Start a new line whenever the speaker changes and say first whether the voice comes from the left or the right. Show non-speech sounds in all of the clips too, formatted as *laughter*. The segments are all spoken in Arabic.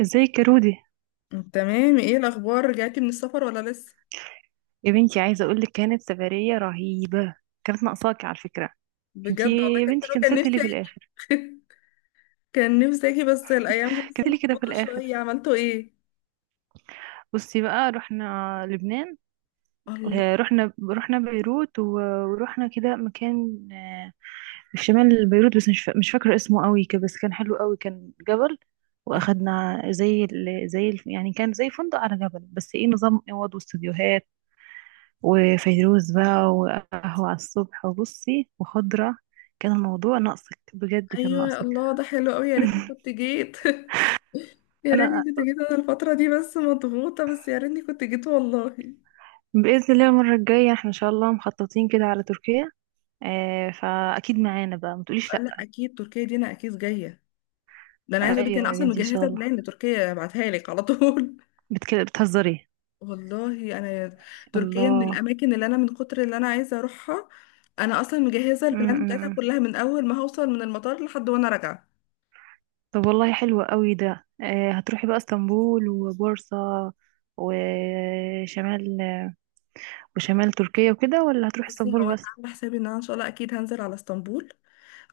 right: ازيك يا رودي؟
left: تمام، ايه الاخبار؟ رجعتي من السفر ولا لسه؟
right: يا بنتي عايزه اقول لك كانت سفريه رهيبه. كانت ناقصاكي على فكره. انتي
left: بجد والله
right: يا
left: كان
right: بنتي
left: حلو، كان
right: كنسلتي ليه
left: نفسي
right: في
left: اجي.
right: الاخر؟
left: *laughs* كان نفسي اجي بس الايام دي بس
right: كنسلتي ليه كده في
left: مضغوطه
right: الاخر؟
left: شويه. عملتوا ايه؟
right: بصي بقى رحنا لبنان.
left: الله.
right: رحنا بيروت ورحنا كده مكان، في شمال بيروت، بس مش فاكره اسمه قوي كده، بس كان حلو قوي، كان جبل. واخدنا زي يعني كان زي فندق على جبل، بس ايه، نظام اوض واستوديوهات وفيروز بقى وقهوة على الصبح وبصي وخضرة. كان الموضوع ناقصك بجد، كان
left: ايوه
right: ناقصك.
left: الله، ده حلو قوي، يا ريتني
right: *laughs*
left: كنت جيت. *laughs* يا ريتني
right: انا
left: كنت جيت، انا الفتره دي بس مضغوطه، بس يا ريتني كنت جيت والله.
right: بإذن الله المرة الجاية احنا ان شاء الله مخططين كده على تركيا. آه فأكيد معانا بقى، ما تقوليش
left: آه
right: لأ.
left: لا، اكيد تركيا دي انا اكيد جايه، ده انا عايزه اقول لك انا
right: ايوه يا
left: اصلا
right: بنتي ان شاء
left: مجهزه
right: الله.
left: بلان لتركيا ابعتها لك على طول.
right: بتهزري؟
left: والله انا تركيا من
right: الله.
left: الاماكن اللي انا من كتر اللي انا عايزه اروحها، انا اصلا مجهزه
right: م
left: البلان بتاعتها
right: -م. م.
left: كلها من اول ما هوصل من المطار لحد وانا راجعه.
right: طب والله حلو قوي ده. آه هتروحي بقى اسطنبول وبورصة وشمال، وشمال تركيا وكده، ولا هتروحي
left: بصي، هو
right: اسطنبول
left: انا
right: بس؟
left: عامله حسابي ان انا ان شاء الله اكيد هنزل على اسطنبول،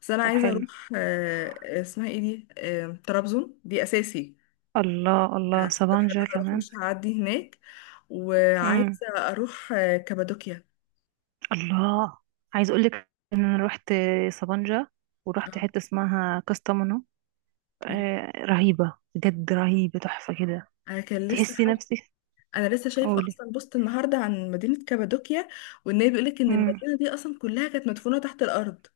left: بس انا
right: طب
left: عايزه
right: حلو.
left: اروح اسمها ايه دي؟ طرابزون دي اساسي،
right: الله الله،
left: استحاله
right: سبانجا
left: هروح
right: كمان.
left: مش هعدي هناك.
right: امم
left: وعايزه اروح كابادوكيا.
right: الله. عايز اقول لك ان انا رحت سبانجا ورحت حته اسمها كاستامونو.
left: اوكي.
right: آه رهيبه بجد، رهيبه، تحفه كده.
left: انا كان لسه
right: تحسي
left: حد،
right: نفسك.
left: انا لسه شايفه
right: قولي.
left: اصلا بوست النهارده عن مدينه كابادوكيا، وان هي بيقولك ان
right: امم
left: المدينه دي اصلا كلها كانت مدفونه تحت الارض.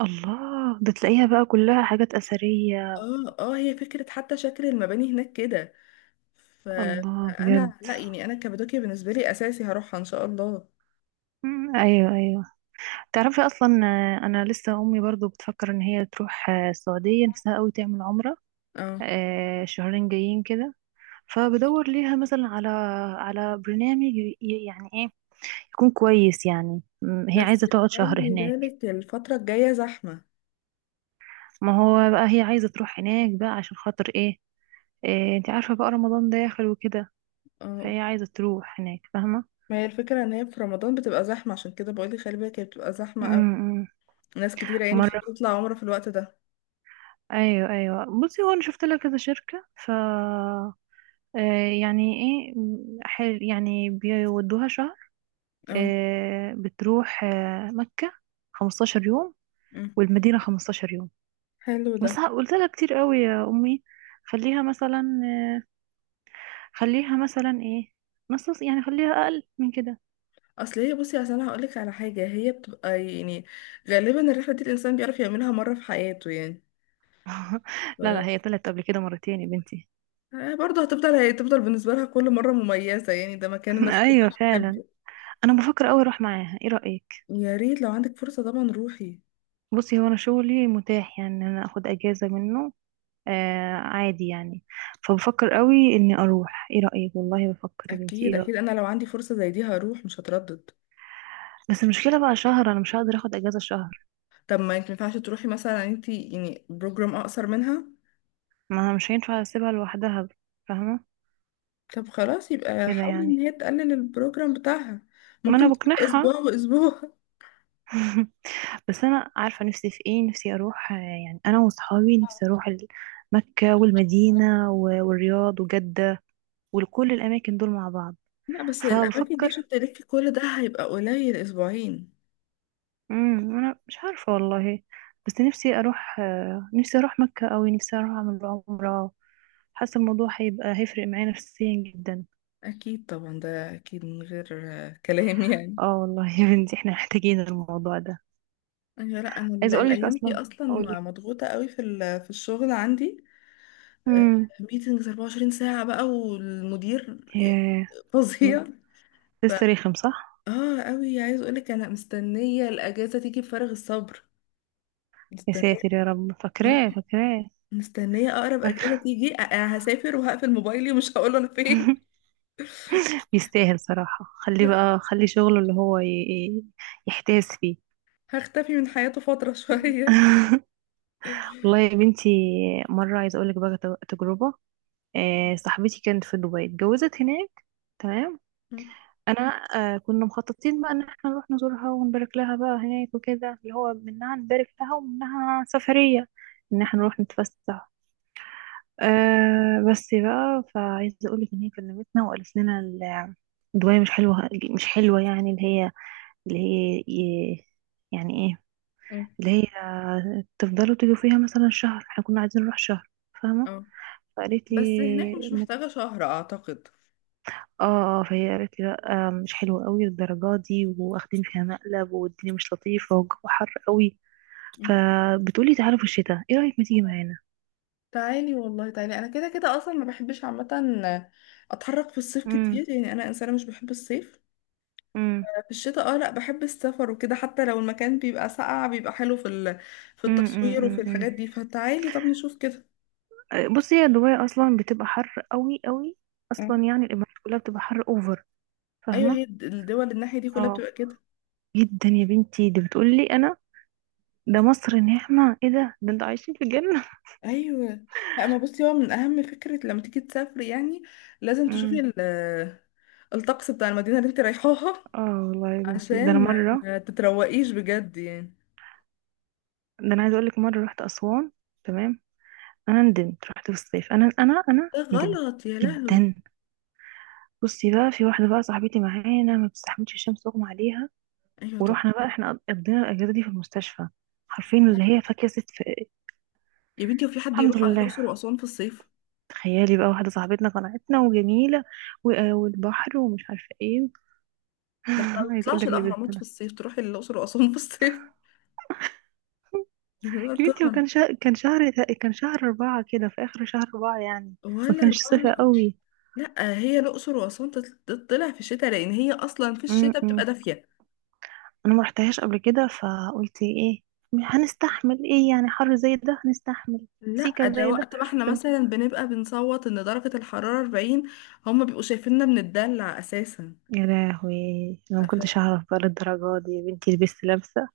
right: الله، ده تلاقيها بقى كلها حاجات اثريه.
left: اه اه، هي فكره حتى شكل المباني هناك كده. ف-
right: الله بجد.
left: فانا لا يعني، انا كابادوكيا بالنسبه لي اساسي هروحها ان شاء الله.
right: ايوه ايوه. تعرفي اصلا، انا لسه امي برضو بتفكر ان هي تروح، السعوديه، نفسها قوي تعمل عمره،
left: اه،
right: شهرين جايين كده. فبدور ليها مثلا على على برنامج يعني ايه، يكون كويس، يعني هي
left: بس
right: عايزة تقعد شهر
left: خلي
right: هناك.
left: بالك الفتره الجايه زحمه.
right: ما هو بقى هي عايزة تروح هناك بقى عشان خاطر ايه، إيه، انت عارفة بقى رمضان داخل وكده،
left: اه،
right: فهي عايزة تروح هناك، فاهمة؟
left: ما هي الفكره ان هي في رمضان بتبقى زحمه، عشان كده بقول لك خلي بالك هي بتبقى زحمه
right: م-
left: قوي،
right: م.
left: ناس كتيره يعني
right: مرة.
left: بتطلع عمره في الوقت ده.
right: ايوه ايوه، بصي هو انا شفت لها كذا شركة، ف يعني ايه، حل، يعني بيودوها شهر،
left: اه.
right: بتروح مكة 15 يوم
left: أمم.
right: والمدينة 15 يوم.
left: حلو ده.
right: بس قلت لها كتير قوي يا امي، خليها مثلا، خليها مثلا ايه، نص، يعني خليها اقل من كده.
left: اصل هي، بصي اصل انا هقولك على حاجه، هي بتبقى يعني غالبا الرحله دي الانسان بيعرف يعملها مره في حياته يعني.
right: *laughs* لا لا،
left: ف...
right: هي طلعت قبل كده مرتين يا بنتي.
left: برضه هتفضل هتفضل بالنسبه لها كل مره مميزه يعني، ده مكان
right: *laughs*
left: الناس
right: ايوه
left: كلها
right: فعلا.
left: بتحبه.
right: انا بفكر قوي اروح معاها، ايه رايك؟
left: يا ريت لو عندك فرصه طبعا روحي.
right: بصي هو انا شغلي متاح، يعني إن انا اخد اجازه منه آه، عادي يعني. فبفكر قوي اني اروح، ايه رايك والله، بفكر يا بنتي،
left: اكيد
right: ايه رايك؟
left: اكيد، انا لو عندي فرصه زي دي هروح مش هتردد.
right: بس المشكله بقى شهر، انا مش هقدر اخد اجازه شهر.
left: طب ما انت ينفعش تروحي مثلا انت يعني بروجرام اقصر منها؟
right: ما مش هينفع اسيبها لوحدها، فاهمه؟
left: طب خلاص يبقى
right: كده
left: حاولي ان
right: يعني.
left: هي تقلل البروجرام بتاعها،
right: ما انا
left: ممكن تبقى
right: بقنعها.
left: اسبوع واسبوع. *laughs*
right: *laughs* بس انا عارفه نفسي في ايه، نفسي اروح، يعني انا وصحابي نفسي اروح مكه والمدينه والرياض وجده، وكل الاماكن دول مع بعض.
left: لا بس الاماكن دي
right: فبفكر،
left: عشان تلفي كل ده هيبقى قليل اسبوعين.
right: انا مش عارفه والله، بس نفسي اروح، نفسي اروح مكه، او نفسي اروح اعمل عمره. حاسه الموضوع هيبقى هيفرق معايا نفسيا جدا.
left: اكيد طبعا، ده اكيد من غير كلام. *laughs* يعني
right: اه والله يا بنتي، احنا محتاجين الموضوع ده.
left: أيوة، لا انا
right: عايزه اقول لك
left: الايام دي
right: اصلا.
left: اصلا
right: قولي.
left: مضغوطه قوي في في الشغل عندي،
right: امم
left: ميتنجز 24 ساعه بقى والمدير
right: ياه.
left: فظيع. ف
right: لسه رخم صح؟
left: اه قوي، عايز اقولك انا مستنيه الاجازه تيجي بفارغ الصبر،
right: يا
left: مستنيه،
right: ساتر يا رب،
left: اه
right: فاكراه فاكراه.
left: مستنيه. اقرب اجازه
right: *laughs*
left: تيجي أنا هسافر وهقفل موبايلي ومش هقول انا فين.
right: يستاهل صراحة، خليه
left: *laughs*
right: بقى، خلي شغله اللي هو يحتاس فيه.
left: هختفي من حياته فتره شويه.
right: *laughs* والله يا بنتي، مرة عايزة أقولك بقى تجربة. صاحبتي كانت في دبي، اتجوزت هناك، تمام.
left: *laughs*
right: أنا، كنا مخططين بقى إن احنا نروح نزورها ونبارك لها بقى هناك وكده، اللي هو منها نبارك لها ومنها سفرية، إن احنا نروح نتفسح. أه بس بقى، فعايزة أقولك إن هي كلمتنا وقالت لنا الدواية مش حلوة. مش حلوة يعني، اللي هي، اللي هي ي- يعني إيه،
left: مم.
right: اللي هي تفضلوا تيجوا فيها مثلا شهر، احنا كنا عايزين نروح شهر، فاهمة؟
left: اه
right: فقالت لي،
left: بس هناك مش
right: ما-
left: محتاجه شهر اعتقد.
right: اه، فهي قالت لي لا، مش حلوة قوي الدرجات دي، واخدين فيها مقلب، والدنيا مش لطيفة، والجو حر قوي. فبتقولي تعالوا في الشتاء، ايه رأيك ما تيجي معانا؟
left: تعالي والله تعالي، انا كده كده اصلا ما بحبش عامه اتحرك في الصيف
right: امم
left: كتير، يعني انا انسانه مش بحب الصيف.
right: امم
left: في الشتاء اه، لا بحب السفر وكده، حتى لو المكان بيبقى ساقع بيبقى حلو في التصوير وفي
right: امم
left: الحاجات دي، فتعالي طب نشوف كده.
right: بصي، هي دبي اصلا بتبقى حر قوي قوي،
left: مم.
right: اصلا يعني الامارات كلها بتبقى حر اوفر،
left: ايوه هي
right: فاهمه؟
left: الدول الناحيه دي كلها
right: اه
left: بتبقى كده.
right: جدا يا بنتي، دي بتقولي انا، ده مصر نعمه، ايه ده، ده انتوا عايشين في جنه.
left: ايوه لا، ما بصي هو من اهم فكره لما تيجي تسافري يعني، لازم تشوفي
right: امم
left: الطقس بتاع المدينه اللي انت رايحاها،
right: *laughs* اه والله يا بنتي، ده انا
left: عشان ما
right: مره،
left: ما تتروقيش بجد يعني.
right: ده انا عايزه اقول لك مره رحت اسوان، تمام. انا ندمت، رحت في الصيف، انا
left: ده
right: ندمت
left: غلط يا لهوي.
right: جدا. بصي بقى، في واحده بقى صاحبتي معانا ما بتستحملش الشمس، اغمى عليها،
left: ايوه طب.
right: ورحنا بقى احنا قضينا الاجازه دي في المستشفى. عارفين اللي هي فاكهه ست في
left: يا بنتي وفي حد
right: الحمد
left: يروح على الاقصر
right: لله.
left: واسوان في الصيف؟
right: تخيلي بقى، واحدة صاحبتنا قنعتنا وجميلة والبحر ومش عارفة ايه.
left: ده احنا ما
right: *laughs* عايز اقول
left: بنطلعش
right: لك لبسنا
left: الاهرامات في
right: لها،
left: الصيف، تروحي الاقصر واسوان في الصيف؟ *laughs* لا
right: يا بنتي
left: طبعا.
right: وكان شهر، كان شهر، كان شهر أربعة كده، في آخر شهر أربعة يعني، ما
left: ولا
right: كانش
left: ربع.
right: صيف قوي.
left: لا هي الاقصر واسوان تطلع في الشتاء لان هي اصلا في الشتاء
right: م-م.
left: بتبقى دافيه.
right: أنا ما رحتهاش قبل كده، فقلت ايه، هنستحمل، ايه يعني حر زي ده، هنستحمل
left: لا،
right: سيكة
left: ده
right: زي ده.
left: وقت ما احنا
right: قلت لهم،
left: مثلا بنبقى بنصوت ان درجه الحراره 40، هم بيبقوا شايفيننا بنتدلع اساسا.
right: يا لهوي انا ما
left: ف...
right: كنتش اعرف بقى للدرجه دي يا بنتي، لبست لابسه.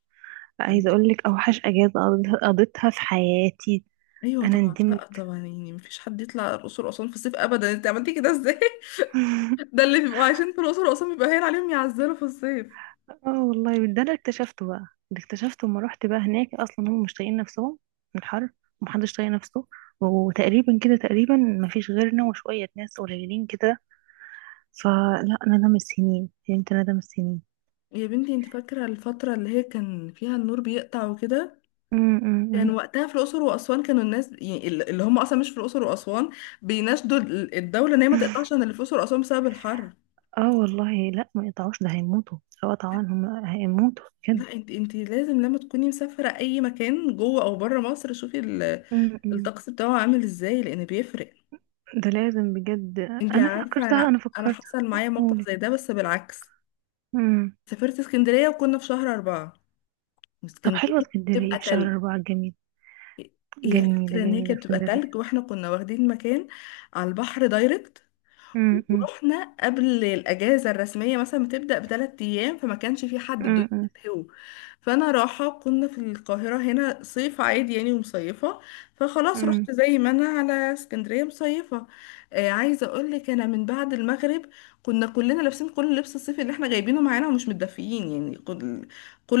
right: عايزه اقول لك اوحش اجازه قضيتها، قضيتها في حياتي،
left: ايوه
right: انا
left: طبعا.
right: ندمت.
left: لا طبعا يعني مفيش حد يطلع الاقصر واسوان في الصيف ابدا، انت عملتي كده ازاي؟ *laughs*
right: *laughs*
left: ده اللي بيبقوا عايشين في الاقصر واسوان بيبقى هين عليهم يعزلوا في الصيف.
right: اه والله، ده اللي اكتشفته بقى، اللي اكتشفته لما رحت بقى هناك، اصلا هم مش طايقين نفسهم من الحر، ومحدش طايق نفسه، وتقريبا كده تقريبا مفيش غيرنا وشوية ناس قليلين كده. فلا ندم السنين، فهمت ندم السنين.
left: يا بنتي انت فاكرة الفترة اللي هي كان فيها النور بيقطع وكده؟
right: أم أم
left: كان
right: أم.
left: وقتها في الأقصر وأسوان كانوا الناس يعني اللي هم أصلا مش في الأقصر وأسوان بيناشدوا الدولة إن هي ما
right: *laughs*
left: تقطعش عن اللي في الأقصر وأسوان بسبب الحر.
right: اه والله لا، ما يقطعوش، ده هيموتوا، لو قطعوا هم هيموتوا بجد.
left: لا انت لازم لما تكوني مسافرة أي مكان جوه أو بره مصر شوفي
right: أم أم.
left: الطقس بتاعه عامل ازاي، لأن بيفرق.
right: ده لازم بجد.
left: انت ايوه
right: انا
left: عندك، عارفة
right: فكرتها،
left: أنا
right: انا
left: أنا
right: فكرت.
left: حصل معايا موقف
right: قولي.
left: زي ده بس بالعكس.
right: أم.
left: سافرت اسكندرية وكنا في شهر أربعة،
right: طب
left: واسكندرية
right: حلوة اسكندرية
left: بتبقى
right: في
left: تلج.
right: شهر أربعة، جميل.
left: هي
right: جميلة
left: الفكرة ان هي
right: جميلة
left: كانت بتبقى
right: اسكندرية.
left: تلج واحنا كنا واخدين مكان على البحر دايركت،
right: أم أم.
left: ورحنا قبل الاجازه الرسميه مثلا بتبدا بثلاث ايام، فما كانش في حد
right: امم
left: الدنيا
right: امم
left: هو. فانا راحه كنا في القاهره هنا صيف عادي يعني ومصيفه، فخلاص
right: امم.
left: رحت زي ما انا على اسكندريه مصيفه. عايزه اقول لك انا من بعد المغرب كنا كلنا لابسين كل لبس الصيف اللي احنا جايبينه معانا ومش متدفيين، يعني كل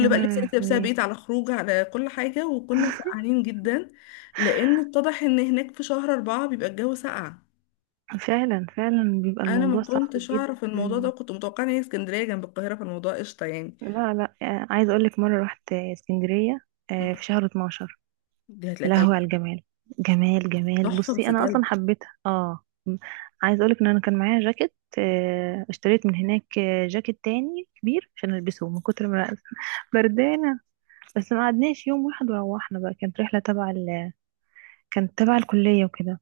right: يا
left: بقى لبس انت لابسها
right: لهوي.
left: بيت على خروج على كل حاجه، وكنا
right: *laughs*
left: سقعانين جدا لانه اتضح ان هناك في شهر أربعة بيبقى الجو ساقع.
right: فعلا فعلا، بيبقى
left: انا
right: الموضوع
left: ما
right: صعب
left: كنتش اعرف الموضوع ده،
right: جدا.
left: كنت متوقعه ان هي اسكندريه جنب القاهره فالموضوع قشطه يعني.
right: لا لا، عايزه اقول لك مره رحت اسكندريه،
left: مم.
right: في شهر 12.
left: دي هتلاقي
right: يا لهوي
left: تلج.
right: على الجمال، جمال جمال.
left: تحفه بس
right: بصي انا اصلا
left: تلج.
right: حبيتها، اه عايزه اقول لك ان انا كان معايا جاكيت، اشتريت من هناك، جاكيت تاني كبير عشان البسه من كتر ما أنا *laughs* بردانه. بس ما قعدناش يوم واحد، وروحنا بقى، كانت رحله تبع كانت تبع الكليه وكده.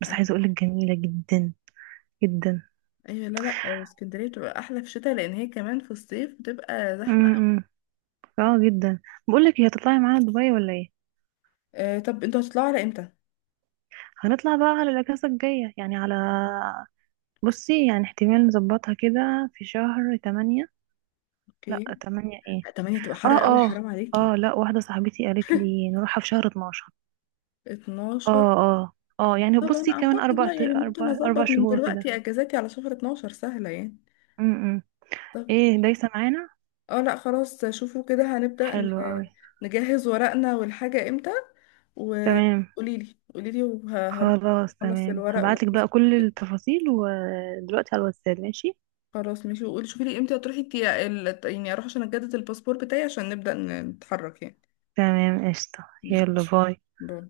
right: بس عايزه اقول
left: ايوه
right: لك جميله جدا جدا.
left: أيوة، لا لا، اسكندريه بتبقى احلى في الشتاء لان هي كمان في الصيف بتبقى زحمه.
right: امم اه جدا. بقول لك، هتطلعي معانا دبي ولا ايه؟
left: آه طب انتوا هتطلعوا على امتى؟
right: هنطلع بقى على الاجازه الجايه، يعني على، بصي يعني احتمال نظبطها كده في شهر تمانية. لا
left: اوكي.
right: تمانية ايه؟
left: 8 تبقى
right: اه
left: حر قوي
right: اه
left: حرام عليكي.
right: اه، لا واحده صاحبتي قالت لي نروحها في شهر 12.
left: 12؟
right: اه اه اه، يعني
left: طبعا
right: بصي كمان
left: اعتقد،
right: اربع
left: لا يعني ممكن
right: اربع اربع
left: اظبط من
right: شهور كده.
left: دلوقتي اجازاتي على شهر 12 سهله يعني.
right: امم ايه دايسه معانا؟
left: اه لا خلاص، شوفوا كده، هنبدأ
right: حلو قوي.
left: نجهز ورقنا والحاجة امتى،
right: تمام
left: وقولي لي قولي لي وهروح.
right: خلاص،
left: اخلص
right: تمام
left: الورق
right: هبعتلك بقى كل التفاصيل ودلوقتي على الواتساب، ماشي.
left: خلاص ماشي، وقولي شوفي لي امتى هتروحي يعني اروح عشان اجدد الباسبور بتاعي عشان نبدأ نتحرك يعني.
right: تمام قشطه.
left: مم.
right: يلا باي.
left: باي.